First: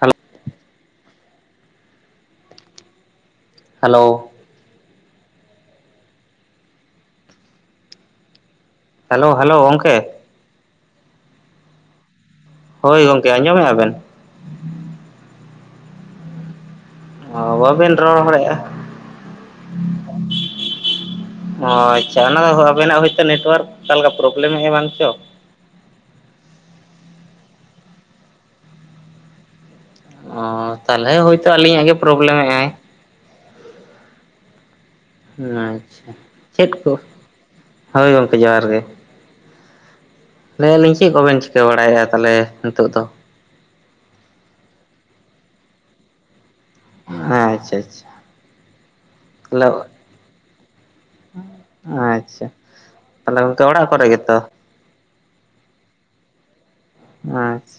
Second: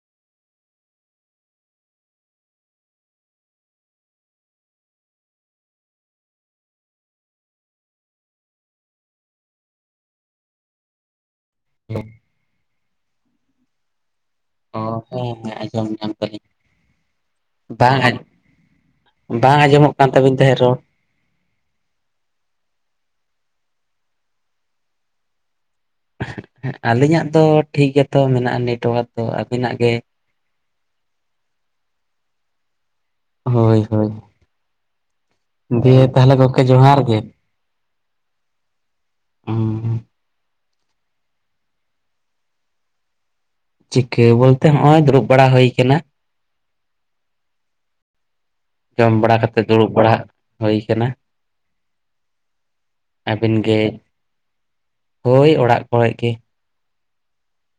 Hello hello hello hello ᱜᱚᱝᱠᱮ [unintelligible] ᱦᱳᱭ ᱜᱚᱢᱠᱮ ᱟᱸᱡᱚᱢᱮᱜ ᱟᱵᱮᱱ ᱦᱚ ᱦᱮᱸ ᱟᱸᱡᱚᱢ ᱧᱟᱢ ᱠᱟᱞᱤᱧ ᱚ ᱵᱟᱵᱮᱱ ᱛᱟᱼᱦᱮᱱ ᱨᱚᱲᱮᱫᱼᱟ ᱵᱟ ᱟᱸᱡᱚᱢᱚᱜ ᱠᱟᱱ ᱛᱟᱞᱤᱧ ᱛᱟᱦᱮᱸᱫ ᱨᱚᱲ ᱚ ᱟᱪᱪᱷᱟ ᱚᱱᱟ ᱫᱚ ᱦᱳ ᱟᱵᱮᱱᱟᱜ ᱦᱳᱭᱛᱳ ᱱᱮᱴᱳᱣᱟᱨᱠ ᱚᱠᱟ ᱞᱮᱠᱟ ᱯᱨᱚᱵᱞᱮᱢ ᱦᱮᱢᱟᱱ ᱪᱚ [unintelligible] ᱟᱹᱞᱤᱧᱟᱜ ᱫᱚ ᱴᱷᱤᱠ ᱜᱮᱛᱚ ᱢᱮᱱᱟᱜᱼᱟ ᱱᱮᱴᱚᱣᱟᱨᱠ ᱫᱚ ᱟᱹᱵᱤᱱᱟᱜ ᱜᱮ ᱛᱟᱦᱚᱞᱮ ᱦᱳᱭᱛᱳ ᱟᱹᱞᱤᱧᱟᱜ ᱜᱮ ᱯᱨᱚᱵᱞᱮᱢᱮᱫᱼᱟᱭ ᱦᱳᱭ ᱦᱳᱭ ᱫᱤᱭᱮ ᱟᱪᱪᱷᱟ ᱛᱟᱦᱚᱞᱮ ᱜᱚᱝᱠᱮ ᱪᱮᱫ ᱠᱚ ᱡᱚᱦᱟᱨ ᱜᱮ ᱦᱳᱭ ᱜᱚᱢᱠᱮ ᱡᱚᱦᱟᱨ ᱜᱮ ᱦᱩᱸ ᱞᱟᱹᱭᱮᱫ ᱟᱹᱞᱤᱧ ᱪᱮᱫ ᱠᱚᱵᱮᱱ ᱪᱤᱠᱟᱹ ᱵᱟᱲᱟᱭᱮᱫᱼᱟ ᱛᱟᱦᱚᱞᱮ ᱱᱤᱛᱚᱜ ᱫᱚ ᱪᱤᱠᱟᱹ ᱵᱚᱞᱛᱮ ᱱᱚᱜᱚᱭ ᱫᱩᱲᱩᱵ ᱵᱟᱲᱟ ᱦᱩᱭ ᱠᱟᱱᱟ᱾ ᱟᱪᱪᱷᱟ ᱟᱪᱪᱷᱟ ᱡᱚᱢ ᱵᱟᱲᱟ ᱠᱟᱛᱮ ᱛᱟᱦᱚᱞᱮ ᱫᱩᱲᱩᱵ ᱵᱟᱲᱟ ᱦᱩᱭ ᱠᱟᱱᱟ ᱟᱪᱪᱷᱟ ᱛᱟᱦᱞᱮ ᱟᱹᱵᱤᱱ ᱜᱚᱢᱠᱮ ᱜᱮ ᱚᱲᱟᱜ ᱠᱚᱨᱮ ᱜᱮᱛᱚ ᱦᱳᱭ ᱚᱲᱟᱜ ᱠᱚᱨᱮ ᱜᱮ ᱟᱪᱷᱟ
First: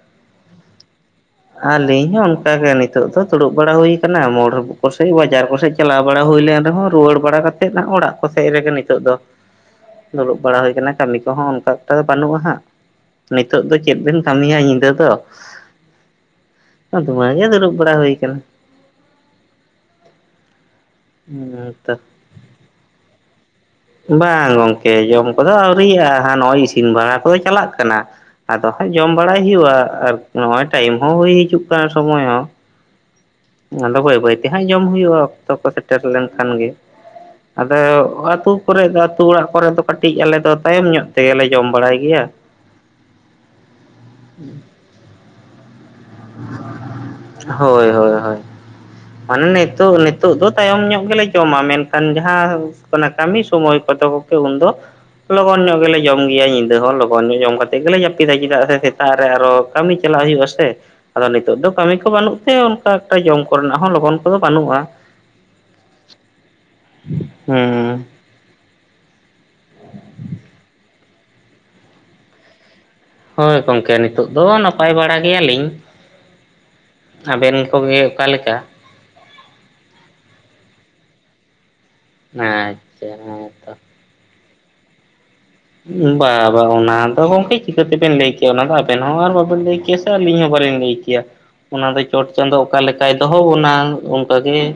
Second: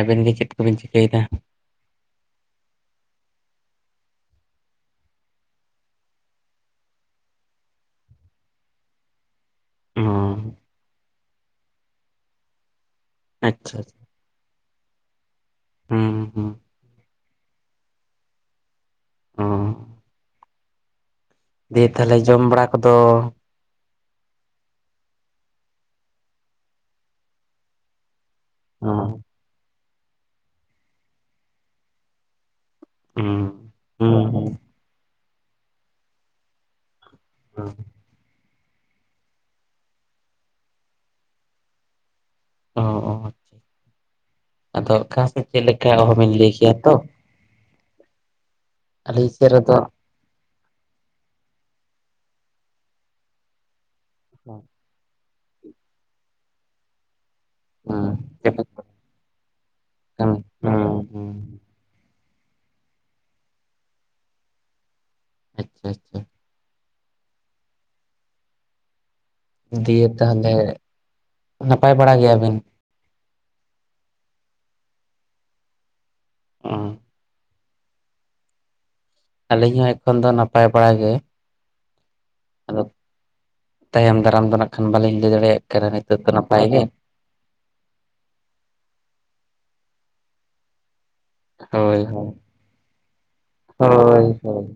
ᱟᱵᱮᱱ ᱜᱮ ᱪᱮᱫ ᱠᱚᱵᱮᱱ ᱪᱤᱠᱟᱹᱭᱮᱫᱟ ᱟᱹᱞᱤᱧ ᱦᱚᱸ ᱚᱱᱠᱟᱜᱮ ᱱᱤᱛᱚᱜ ᱫᱚ ᱫᱩᱲᱩᱵ ᱵᱟᱲᱟ ᱦᱩᱭᱠᱟᱱᱟ ᱢᱳᱲ ᱠᱚᱥᱮᱡ ᱵᱟᱡᱟᱨ ᱠᱚᱥᱮᱫ ᱪᱟᱞᱟᱣ ᱵᱟᱲᱟ [unintelligible] ᱦᱩᱭ ᱞᱮᱱ ᱨᱮᱦᱚᱸ ᱨᱩᱣᱟᱹᱲ ᱵᱟᱲᱟ ᱠᱟᱛᱮᱫ ᱚᱲᱟᱜ ᱠᱚ ᱥᱮᱡ ᱨᱮᱜᱮ ᱱᱤᱛᱚᱜ ᱫᱚ ᱚ ᱫᱩᱲᱩᱵ ᱵᱟᱲᱟ ᱦᱩᱭ ᱠᱟᱱᱟ ᱠᱟᱹᱢᱤ ᱠᱚᱦᱚᱸ ᱚᱱᱠᱟ [unintelligible] ᱫᱚ ᱵᱟᱹᱱᱩᱜᱼᱟ ᱦᱟᱸᱜ ᱱᱤᱛᱚᱜ ᱫᱚ ᱪᱮᱫ ᱵᱮᱱ ᱠᱟᱹᱢᱤᱭᱟ ᱧᱤᱫᱟᱹ ᱫᱚ ᱦᱮᱸ ᱦᱩᱸ ᱫᱩᱲᱩᱵ ᱵᱟᱲᱟ ᱦᱩᱭ ᱟᱠᱟᱱᱟ ᱚ ᱦᱮᱸ ᱫᱤᱭᱮ ᱛᱚ ᱛᱟᱦᱚᱞᱮ ᱡᱚᱢ ᱵᱟᱲᱟ ᱠᱚᱫᱚ ᱵᱟᱝ ᱜᱚᱝᱠᱮ ᱡᱚᱢ ᱠᱚᱫᱚ ᱟᱹᱣᱨᱤᱭᱟᱜᱼᱟ ᱦᱟᱜ ᱱᱚᱜᱼᱚᱭ ᱤᱥᱤᱱ ᱵᱟᱲᱟ ᱠᱚᱫᱚ ᱪᱟᱞᱟᱜ ᱠᱟᱱᱟ ᱟᱫᱚ ᱦᱟᱸᱜ ᱚ ᱡᱚᱢ ᱵᱟᱲᱟᱭ ᱦᱩᱭᱩᱜᱼᱟ ᱟᱨ ᱱᱚᱜᱼᱚᱭ ᱴᱟᱭᱤᱢ ᱦᱚᱸ ᱦᱩᱭ ᱦᱤᱡᱩᱜ ᱠᱟᱱᱟ ᱥᱚᱢᱚᱭ ᱦᱚᱸ ᱦᱩᱸ ᱟᱫᱚ ᱦᱩᱸ ᱵᱟᱹᱭ ᱵᱟᱹᱭᱛᱮ ᱦᱟᱸᱜ ᱡᱚᱢ ᱦᱩᱭᱩᱜᱼᱟ ᱚᱠᱛᱚ ᱠᱚ ᱥᱮᱴᱮᱨ ᱞᱮᱱᱠᱷᱟᱱ ᱜᱮ ᱦᱩᱸ ᱟᱫᱚ [inaudible] ᱠᱚᱨᱮ ᱫᱚ ᱟᱹᱛᱩ ᱚᱲᱟᱜ ᱠᱚᱨᱮ ᱫᱚ ᱠᱟᱹᱴᱤᱡ ᱟᱞᱮ ᱫᱚ ᱛᱟᱭᱚᱢ ᱧᱚᱜ ᱛᱮᱜᱮ ᱞᱮ ᱡᱚᱢ ᱵᱟᱲᱟᱭ ᱜᱮᱭᱟ [unintelligible] [inaudible] ᱚᱦᱚ ᱵᱤᱱ ᱞᱟᱹᱭ ᱠᱮᱭᱟ ᱛᱚ ᱦᱳᱭ ᱦᱳᱭ ᱟᱹᱞᱤᱧ ᱢᱟᱱᱮ ᱥᱮᱫ ᱨᱮᱫᱚ ᱱᱤᱛᱚᱜ ᱱᱤᱛᱚᱜ ᱫᱚ ᱛᱟᱭᱚᱢ ᱧᱚᱜ ᱜᱮᱞᱮ ᱡᱚᱢᱟ ᱢᱮᱱᱠᱷᱟᱱ ᱡᱟᱦᱟᱸ ᱠᱟᱱᱟ ᱠᱟᱹᱢᱤ ᱥᱚᱢᱚᱭ ᱠᱚᱫᱚ [inaudible] ᱩᱱᱫᱚ ᱞᱚᱜᱚᱱ ᱧᱚᱜ ᱜᱮᱞᱮ ᱡᱚᱢ ᱜᱮᱭᱟ ᱧᱤᱫᱟᱹ ᱦᱚᱸ ᱞᱚᱜᱚᱱ ᱧᱚᱜ ᱡᱚᱢ ᱠᱟᱛᱮ ᱜᱮᱞᱮ ᱦᱩᱸ ᱡᱟᱹᱯᱤᱫᱟ ᱪᱮᱫᱟᱜ ᱥᱮ ᱥᱮᱛᱟᱜ ᱨᱮ ᱟᱨᱚ ᱠᱟᱹᱢᱤ ᱪᱟᱞᱟᱜ ᱦᱩᱭᱩᱜᱼᱟ ᱥᱮ ᱟᱫᱚ ᱦᱩᱸ ᱱᱤᱛᱚᱜ ᱫᱚ ᱠᱟᱹᱢᱤ ᱵᱟᱹᱱᱩᱜ ᱛᱮ ᱚᱱᱠᱟ ᱮᱠᱴᱟ ᱡᱚᱢ ᱠᱚᱨᱮᱱᱟᱜ ᱦᱚᱸ ᱞᱚᱜᱚᱱ ᱠᱚᱫᱚ ᱵᱟᱹᱱᱩᱜᱼᱟ ᱟᱪᱪᱷᱟ ᱟᱪᱪᱷᱟ ᱦᱮᱸ ᱫᱤᱭᱮ ᱛᱟᱦᱚᱞᱮ ᱱᱟᱯᱟᱭ ᱵᱟᱲᱟ ᱜᱮᱭᱟᱵᱤᱱ ᱦᱳᱭ ᱜᱚᱝᱠᱮ ᱱᱤᱛᱚᱜ ᱫᱚ ᱱᱟᱯᱟᱭ ᱵᱟᱲᱟ ᱜᱮᱭᱟᱞᱤᱧ ᱟᱵᱮᱱ ᱠᱚᱜᱮ ᱚᱠᱟ ᱞᱮᱠᱟ ᱟᱹᱞᱤᱧ ᱦᱚᱸ ᱮᱠᱷᱚᱱ ᱫᱚ ᱱᱟᱯᱟᱭ ᱵᱟᱲᱟ ᱜᱮ ᱟᱫᱚ ᱟᱪᱪᱷᱟ ᱦᱮᱸ ᱛᱚ ᱛᱟᱭᱚᱢ ᱫᱟᱨᱟᱢ ᱫᱚ ᱵᱟᱹᱞᱤᱧ ᱞᱟᱹᱭ ᱫᱟᱲᱮᱭᱟᱜ ᱠᱟᱱᱟ ᱱᱤᱛᱚᱜ ᱫᱚ ᱵᱟ ᱱᱟᱯᱟᱭ ᱵᱟᱝ ᱜᱮ ᱚᱱᱟ ᱫᱚ ᱜᱚᱢᱠᱮ ᱪᱤᱠᱟᱹᱛᱮᱵᱮᱱ ᱞᱟᱹᱭ ᱠᱮᱭᱟ ᱚᱱᱟ ᱫᱚ ᱟᱵᱮᱱ ᱦᱚᱸ ᱟᱨ ᱵᱟᱵᱮᱱ ᱞᱟᱹᱭ ᱞᱤᱧ ᱦᱚᱸ ᱞᱟᱹᱭ ᱚᱱᱟ ᱦᱳᱭ ᱫᱚ ᱪᱚᱴ ᱦᱳᱭ ᱪᱟᱸᱫᱳ ᱚᱠᱟ ᱞᱮᱠᱟᱭ ᱫᱚᱦᱚ ᱵᱚᱱᱟ ᱦᱳᱭ ᱚᱱᱠᱟᱜᱮ ᱦᱳᱭ